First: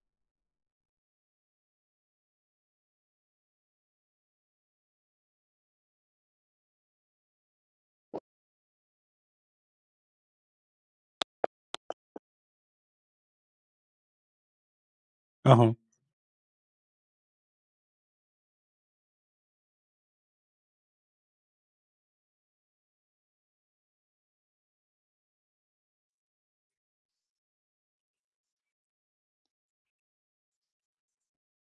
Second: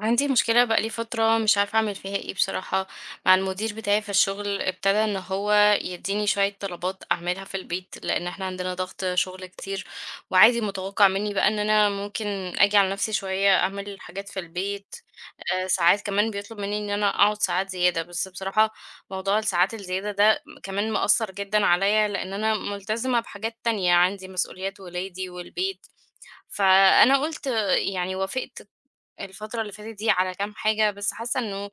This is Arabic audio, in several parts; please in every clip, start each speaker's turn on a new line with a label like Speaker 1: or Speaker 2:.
Speaker 1: عندي مشكلة بقالي فترة، مش عارفة أعمل فيها إيه بصراحة. مع المدير بتاعي في الشغل، ابتدى إن هو يديني شوية طلبات أعملها في البيت، لأن إحنا عندنا ضغط شغل كتير، وعادي متوقع مني بقى إن أنا ممكن أجي على نفسي شوية أعمل حاجات في البيت. آه،
Speaker 2: أها،
Speaker 1: ساعات كمان بيطلب مني إن أنا أقعد ساعات زيادة، بس بصراحة موضوع الساعات الزيادة ده كمان مأثر جدا عليا، لأن أنا ملتزمة بحاجات تانية، عندي مسؤوليات ولادي والبيت. فأنا قلت يعني وافقت الفترة اللي فاتت دي على كام حاجة، بس حاسة انه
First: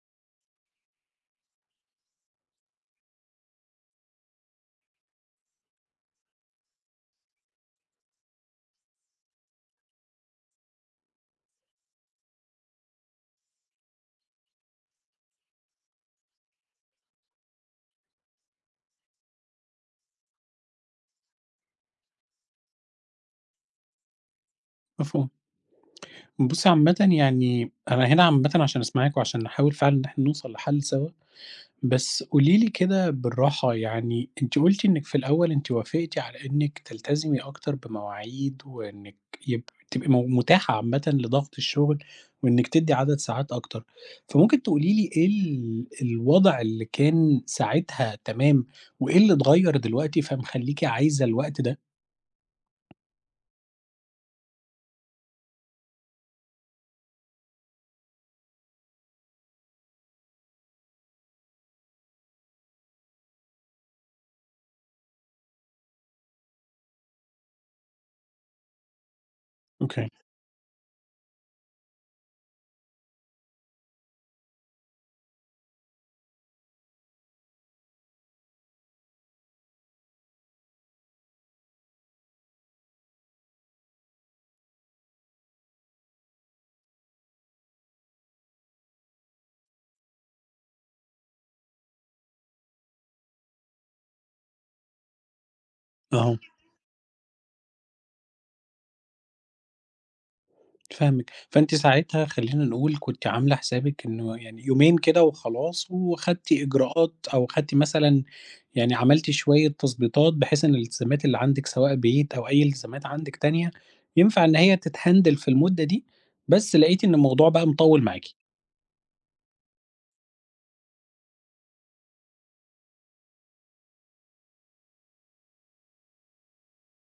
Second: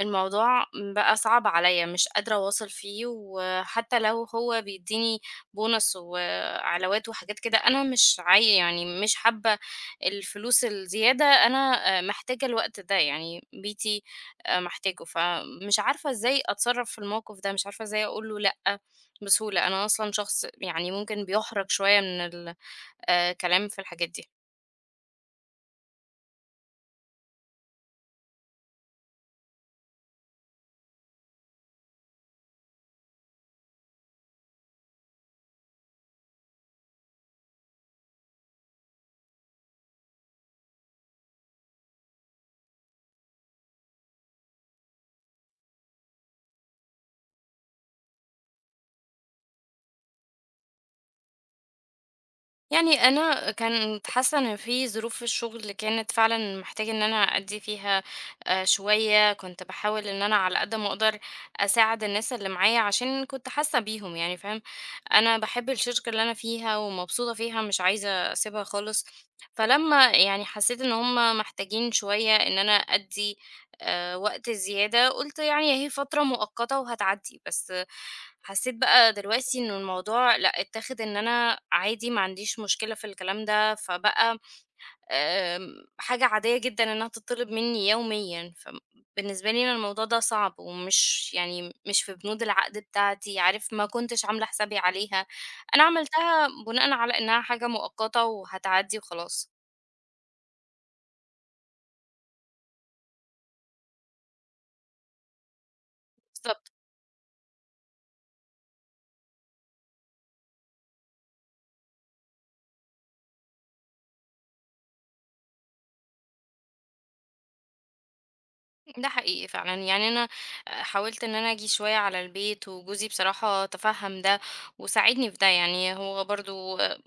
Speaker 1: الموضوع بقى صعب عليا، مش قادرة اواصل فيه. وحتى لو هو بيديني بونص وعلاوات وحاجات كده، انا مش عاي يعني مش حابة الفلوس الزيادة. انا محتاجة الوقت ده، يعني بيتي محتاجه. فمش عارفة ازاي اتصرف في الموقف ده، مش عارفة ازاي اقوله لأ بسهولة. انا اصلا شخص يعني ممكن بيحرج شوية من الكلام في الحاجات دي.
Speaker 2: مفهوم. بُصّي عامةً، يعني أنا هنا عامةً عشان أسمعِك وعشان نحاول فعلًا إن إحنا نوصل لحل سوا، بس قولي لي كده بالراحة. يعني أنتِ قُلتِ إنِّك في الأول أنتِ وافقتِ على إنِّك تلتزمي أكتر بمواعيد وإنِّك يب تبقي مو متاحة عامةً لضغط الشغل وإنِّك تدّي عدد ساعات أكتر، فممكن تقولي لي إيه الوضع اللي كان ساعتها تمام وإيه اللي اتغيّر دلوقتي فمخلّيكِ عايزة الوقت ده؟
Speaker 1: يعني أنا كنت حاسة إن في ظروف في الشغل كانت فعلًا محتاجة إن أنا أدّي فيها شوية، كنت باحاول إن أنا على قد ما أقدر أساعد الناس اللي معايا، عشان كنت حاسة بيهم، يعني فاهم؟ أنا باحب الشركة اللي أنا فيها ومبسوطة فيها، مش عايزة أسيبها خالص. فلمّا
Speaker 2: أوكي.
Speaker 1: يعني حسيت إن هُم محتاجين شوية إن أنا أدّي وقت زيادة، قُلت يعني أهي فترة مؤقتة وهتعدّي. بس حسّيت بقى دلوقتي إنه الموضوع لأ، اتّاخد إن أنا عادي ما عنديش مشكلة في الكلام ده، فبقى حاجة عادية جدًا إنها تطّلب منّي يوميًا. فبالنسبة لي أنا الموضوع ده صعب، ومش يعني مش في بنود العقد بتاعتي، عارف، ما كنتش عاملة حسابي عليها. أنا
Speaker 2: أها.
Speaker 1: عملتها بناءً على إنها حاجة مؤقتة وهتعدّي وخلاص.
Speaker 2: فاهمِك، فأنتِ ساعتها خلّينا نقول كنتِ عاملة حسابِك إنه يعني يومين كده وخلاص، وخدتِ إجراءات أو خدتِ مثلًا يعني عملتِ شوية تضبيطات بحيث إن الالتزامات اللي عندِك سواء بيت أو أي التزامات عندِك تانية، ينفع إن هي تتهندل في المدة دي، بس لقيتِ إن الموضوع بقى مطوّل معاكِ.
Speaker 1: ده حقيقي فعلا، يعني انا حاولت ان انا اجي شوية على البيت، وجوزي بصراحة تفهم ده وساعدني في ده، يعني هو برضو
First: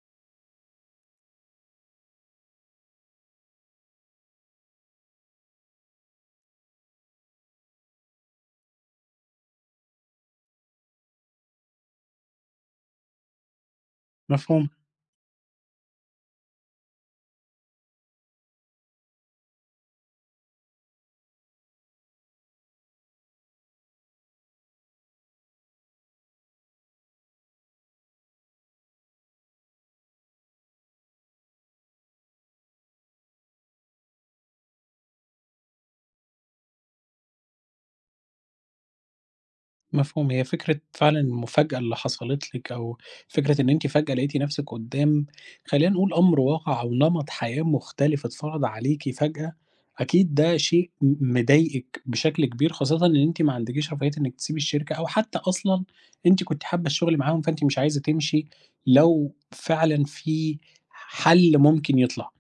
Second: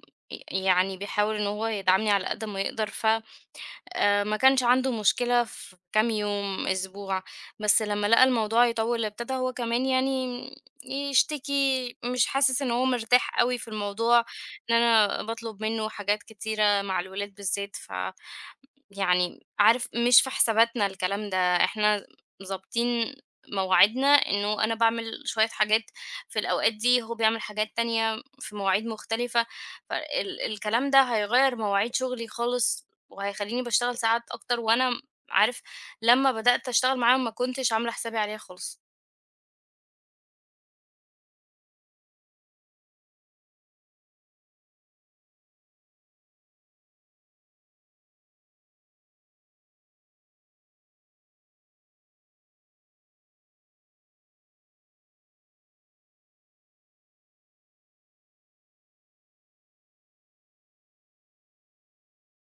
Speaker 1: يعني بيحاول ان هو يدعمني على قد ما يقدر. فما كانش عنده مشكلة في كام يوم اسبوع، بس لما لقى الموضوع يطول ابتدى هو كمان يعني يشتكي، مش حاسس ان هو مرتاح قوي في الموضوع،
Speaker 2: مفهوم.
Speaker 1: ان انا بطلب منه حاجات كتيرة مع الولاد بالذات. يعني عارف، مش في حساباتنا الكلام ده، إحنا ضابطين مواعيدنا، إنه أنا باعمل شوية حاجات في الأوقات دي، هو بيعمل حاجات تانية في مواعيد مختلفة. الكلام ده هيغيّر مواعيد شغلي خالص، وهيخلّيني باشتغل ساعات أكتر، وأنا عارف لمّا بدأت أشتغل معاه ما كنتش عاملة حسابي عليها خالص.
Speaker 2: مفهوم، هي فكرة فعلًا المفاجأة اللي حصلت لِك، أو فكرة إن أنتِ فجأة لقيتِ نفسِك قدّام خلّينا نقول أمر واقع أو نمط حياة مختلف اتفرض عليكِ فجأة، أكيد ده شيء مضايقِك بشكل كبير، خاصةً إن أنتِ ما عندكيش رفاهية إنِك تسيبي الشركة، أو حتى أصلًا أنتِ كنتِ حابة الشغل معاهم، فأنتِ مش عايزة تمشي لو فعلًا في حل ممكن يطلع.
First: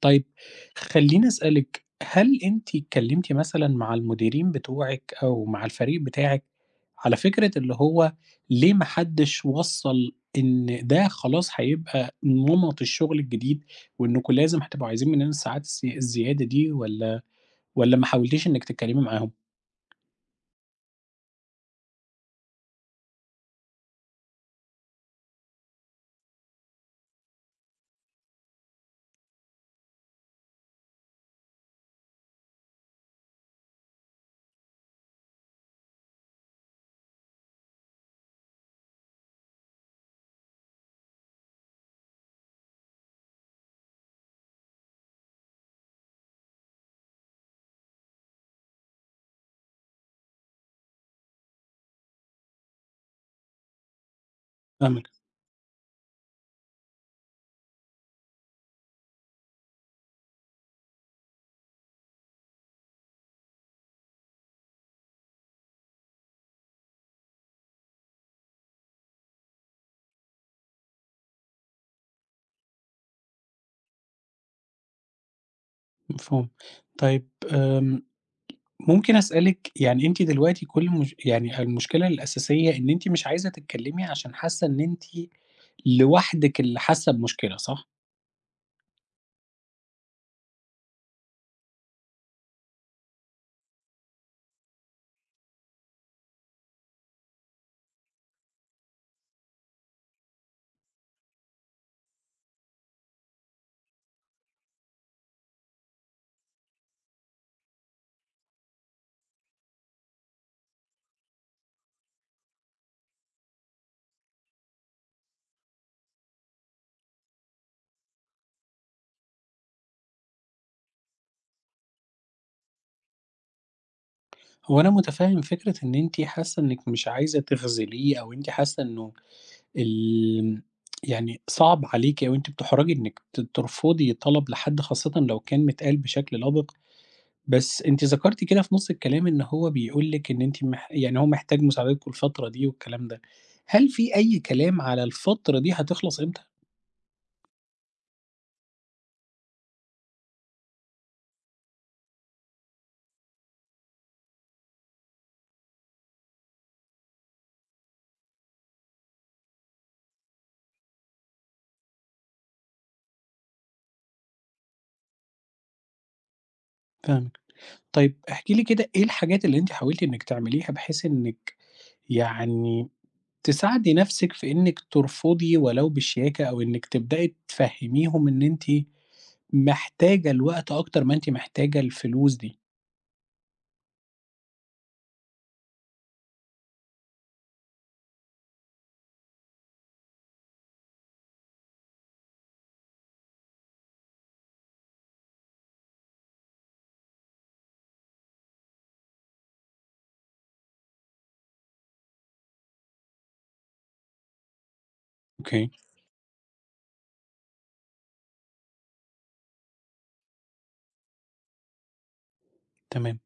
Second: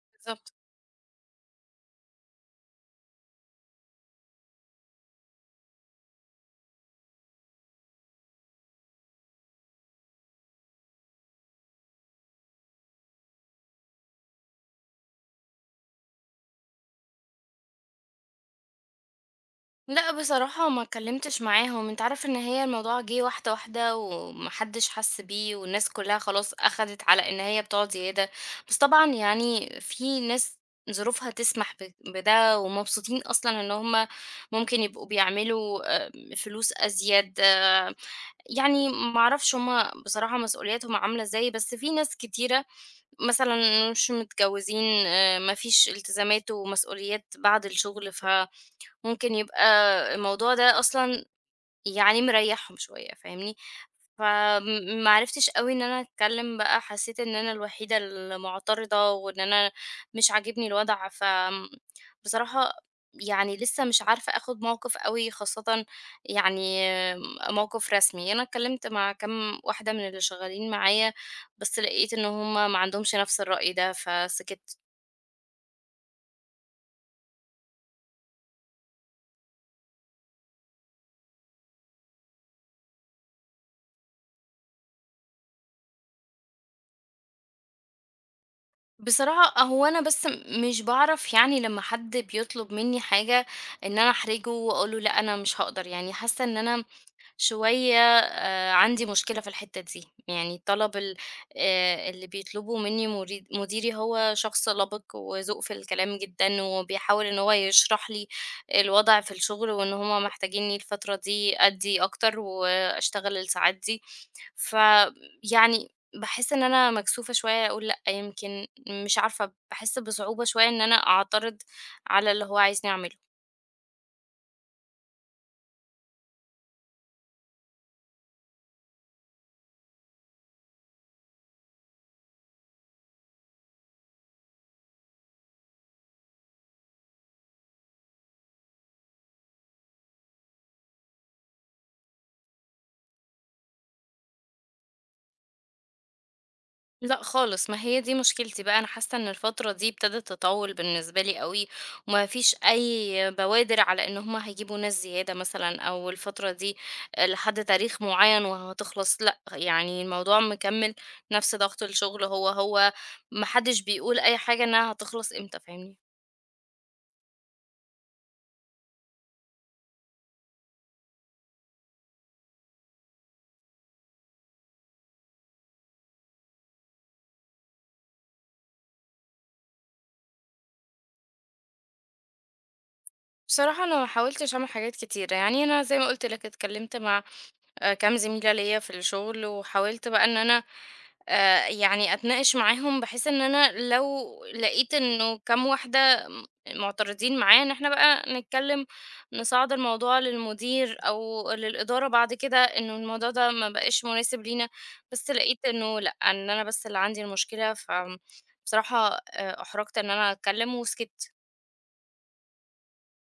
Speaker 2: طيب،
Speaker 1: بالضبط.
Speaker 2: خلّيني أسألِك، هل أنتِ اتكلمتِ مثلًا مع المديرين بتوعِك أو مع الفريق بتاعِك على فكرة اللي هو ليه ما حدش وصّل إن ده خلاص هيبقى نمط الشغل الجديد، وإنكم لازم هتبقوا عايزين مننا الساعات الزيادة دي، والّا ما حاولتيش إنِّك تتكلمي معاهم؟
Speaker 1: لأ بصراحة ما اتكلمتش معاهم. أنت عارف إن هي الموضوع جِه واحدة، واحدة، وما حدش حَس بيه، والناس كلّها خلاص أخدت على إن هي بتقعد زيادة. بس طبعًا يعني في ناس ظروفها تسمح بده، ومبسوطين أصلًا إن هم ممكن يبقوا بيعملوا فلوس أزيد، يعني ما أعرفش هم بصراحة مسؤولياتهم عاملة إزاي. بس في ناس كتيرة مثلًا مش متجوّزين، ما فيش التزامات ومسؤوليات بعد الشغل، ممكن يبقى الموضوع ده أصلًا يعني مريّحهم شوية، فاهمني. فم
Speaker 2: فاهمِك.
Speaker 1: ما عرفتش أوي إن أنا أتكلّم بقى، حسّيت إن أنا الوحيدة المعترضة، وإن أنا مش عاجبني الوضع. بصراحة يعني لسه مش عارفة آخُد موقِف أوي، خاصةً يعني موقِف رسمي. أنا اتكلّمت مع كام واحدة من اللي شغّالين معايا، بس لقيت إن هم ما عندهمش نَفْس الرأي ده فسِكِت.
Speaker 2: مفهوم. طيب آمم، ممكن أسألِك، يعني أنتِ دلوقتي كل مش يعني المشكلة الأساسية إن أنتِ مش عايزة تتكلمي عشان حاسة إن أنتِ لوحدِك اللي حاسة بمشكلة، صح؟
Speaker 1: بصراحة هو أنا بس مش بعرف، يعني لما حد بيطلب مني حاجة إن أنا أحرجه وأقوله لأ أنا مش هقدر، يعني حاسة إن أنا شوية عندي مشكلة في الحتة دي. يعني الطلب اللي بيطلبه مني مديري هو شخص لبق وذوق في الكلام جدا، وبيحاول إن هو يشرح لي الوضع في الشغل، وإن هما محتاجيني الفترة دي أدي أكتر وأشتغل الساعات دي. فيعني باحس إن أنا مكسوفة شوية أقول لأ، يمكن مش عارفة، باحس بصعوبة شوية إن أنا أعترض على اللي هو عايزني أعمله.
Speaker 2: هو أنا متفهم فكرة إن أنتِ حاسة إنِك مش عايزة تخذليه، أو أنتِ حاسة إنه ال يعني صعب عليكِ، أو أنتِ بتُحرَجي إنِك ترفضي طلب لحد، خاصةً لو كان متقال بشكل لبق. بس أنتِ ذكرتِ كده في نُص الكلام إن هو بيقول لِك إن أنتِ يعني هو محتاج مساعدتكم الفترة دي والكلام ده. هل في أي كلام على الفترة دي هتخلص إمتى؟
Speaker 1: لأ خالص، ما هي دي مشكلتي بقى. أنا حاسة إن الفترة دي ابتدت تطول بالنسبة لي أوي، وما فيش أي بوادر على إن هُم هيجيبوا ناس زيادة مثلًا، أو الفترة دي لحد تاريخ معين وهتخلص، لأ، يعني الموضوع مكمل، نفس ضغط الشغل، هو، ما حدش بيقول أي حاجة إنها هتخلص إمتى، فاهمني؟
Speaker 2: فاهمِك. طيب احكي لي كده، إيه الحاجات اللي أنتِ حاولتِ إنِك تعمليها بحيث إنِك يعني تساعدي نفسِك في إنِّك ترفضي ولو بشياكة، أو إنِّك تبدئي تفهّميهم إن أنتِ محتاجة الوقت أكتر ما أنتِ محتاجة الفلوس دي.
Speaker 1: بصراحة أنا ما حاولتش أعمل حاجات كتيرة، يعني أنا زي ما قلت لك اتكلمت مع كام زميلة ليا في الشغل، وحاولت بقى إن أنا يعني أتناقش معاهم، بحيث إن أنا لو لقيت إنه كام واحدة معترضين معايا، إن احنا بقى نتكلم، نصعد الموضوع للمدير أو للإدارة بعد كده إنه الموضوع ده ما بقاش مناسب لينا. بس لقيت
Speaker 2: أوكي.
Speaker 1: إنه لأ، إن أنا بس اللي عندي المشكلة. بصراحة أحرجت إن أنا أتكلم وسكت.
Speaker 2: تمام.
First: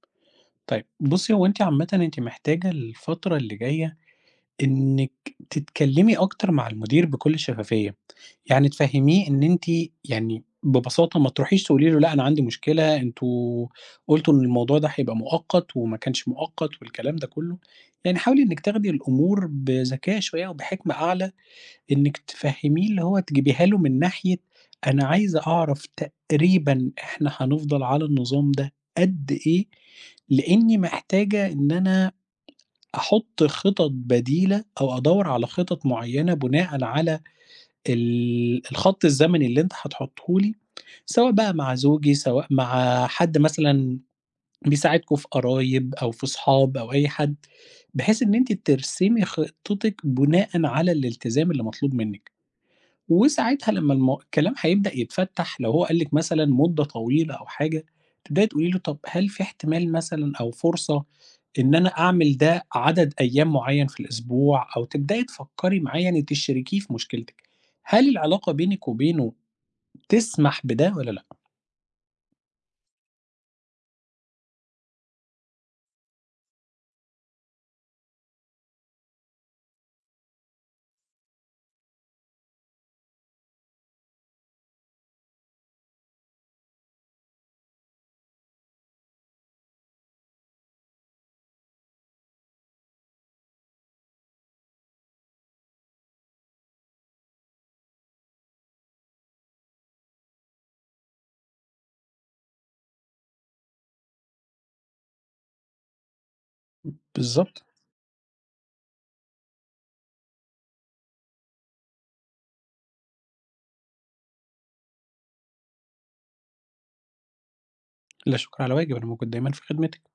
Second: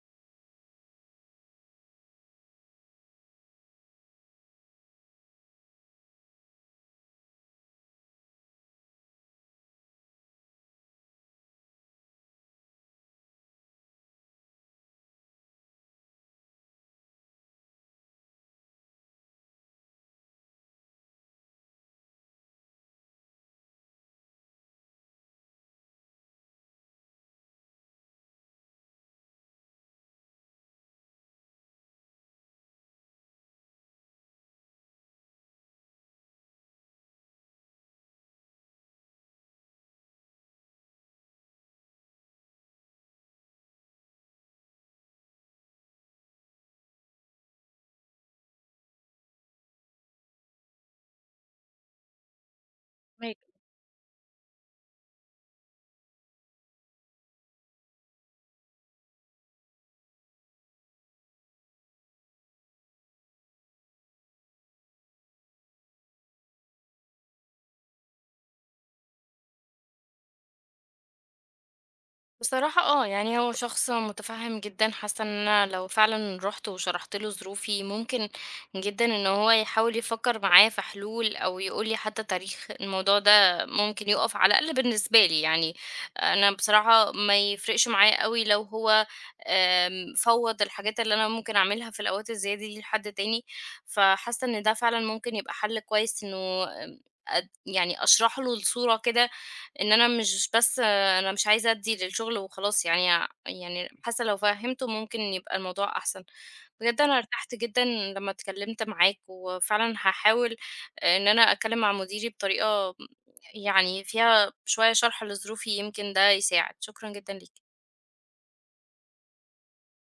Speaker 2: طيب بُصّي، هو أنتِ عامةً أنتِ محتاجة الفترة اللي جاية إنِّك تتكلّمي أكتر مع المدير بكل شفافية، يعني تفهّميه إن أنتِ يعني ببساطة ما تروحيش تقولي له لأ أنا عندي مشكلة، أنتم قُلتوا إن الموضوع ده هيبقى مؤقت وما كانش مؤقت والكلام ده كلّه، يعني حاولي إنِّك تاخدي الأمور بذكاء شوية وبحكمة أعلى، إنِّك تفهّميه اللي هو تجيبيها له من ناحية أنا عايزة أعرف تقريبًا إحنا هنفضل على النظام ده قد إيه، لإني محتاجة إن أنا أحُط خطط بديلة أو أدوّر على خطط معيّنة بناءً على الخَط الزمني اللي أنت هتحطّه لي، سواء بقى مع زوجي، سواء مع حد مثلًا بيساعدكم في قرايب أو في صحاب أو أي حد، بحيث إن أنتِ ترسمي خطتِك بناءً على الالتزام اللي مطلوب منِّك. وساعتها لمّا الكلام هيبدأ يتفتّح لو هو قال لِك مثلًا مدة طويلة أو حاجة، تبدأي تقولي له طب هل في احتمال مثلًا أو فرصة إن أنا أعمل ده عدد أيام معيّن في الأسبوع، أو تبدأي تفكّري معاه يعني تشركيه في مشكلتِك. هل العلاقة بينِك وبينه تسمح بده والّا لأ؟
Speaker 1: بصراحة يعني هو شخص مُتفهِّم جدًا، حاسة إن أنا لو فعلًا رُحت وشرحت له ظروفي، ممكن جدًا إن هو يحاول يفكّر معايا في حلول، أو يقول لي حتى تاريخ الموضوع ده ممكن يُقف على الأقل بالنسبة لي يعني. أنا بصراحة ما يفرقش معايا أوي لو هو فوّض الحاجات اللي أنا ممكن أعملها في الأوقات الزيادة دي لحد تاني. فحاسة إن ده فعلًا ممكن يبقى حَل كويس، إنه يعني أشرح له الصورة كده، إن أنا مش بس أنا مش عايزة أدّي للشغل وخلاص، يعني يعني حاسة لو فهّمته ممكن يبقى الموضوع أحسن. بجد أنا ارتحت
Speaker 2: بالضبط.
Speaker 1: جدًا لمّا اتكلّمت معاك، وفعلًا هاحاول إن أنا أتكلّم مع مديري بطريقة يعني فيها شوية شرح لظروفي، يمكن ده يساعد. شكرًا جدًا ليك.
Speaker 2: لا شكر على واجب، أنا موجود دايمًا في خدمتِك.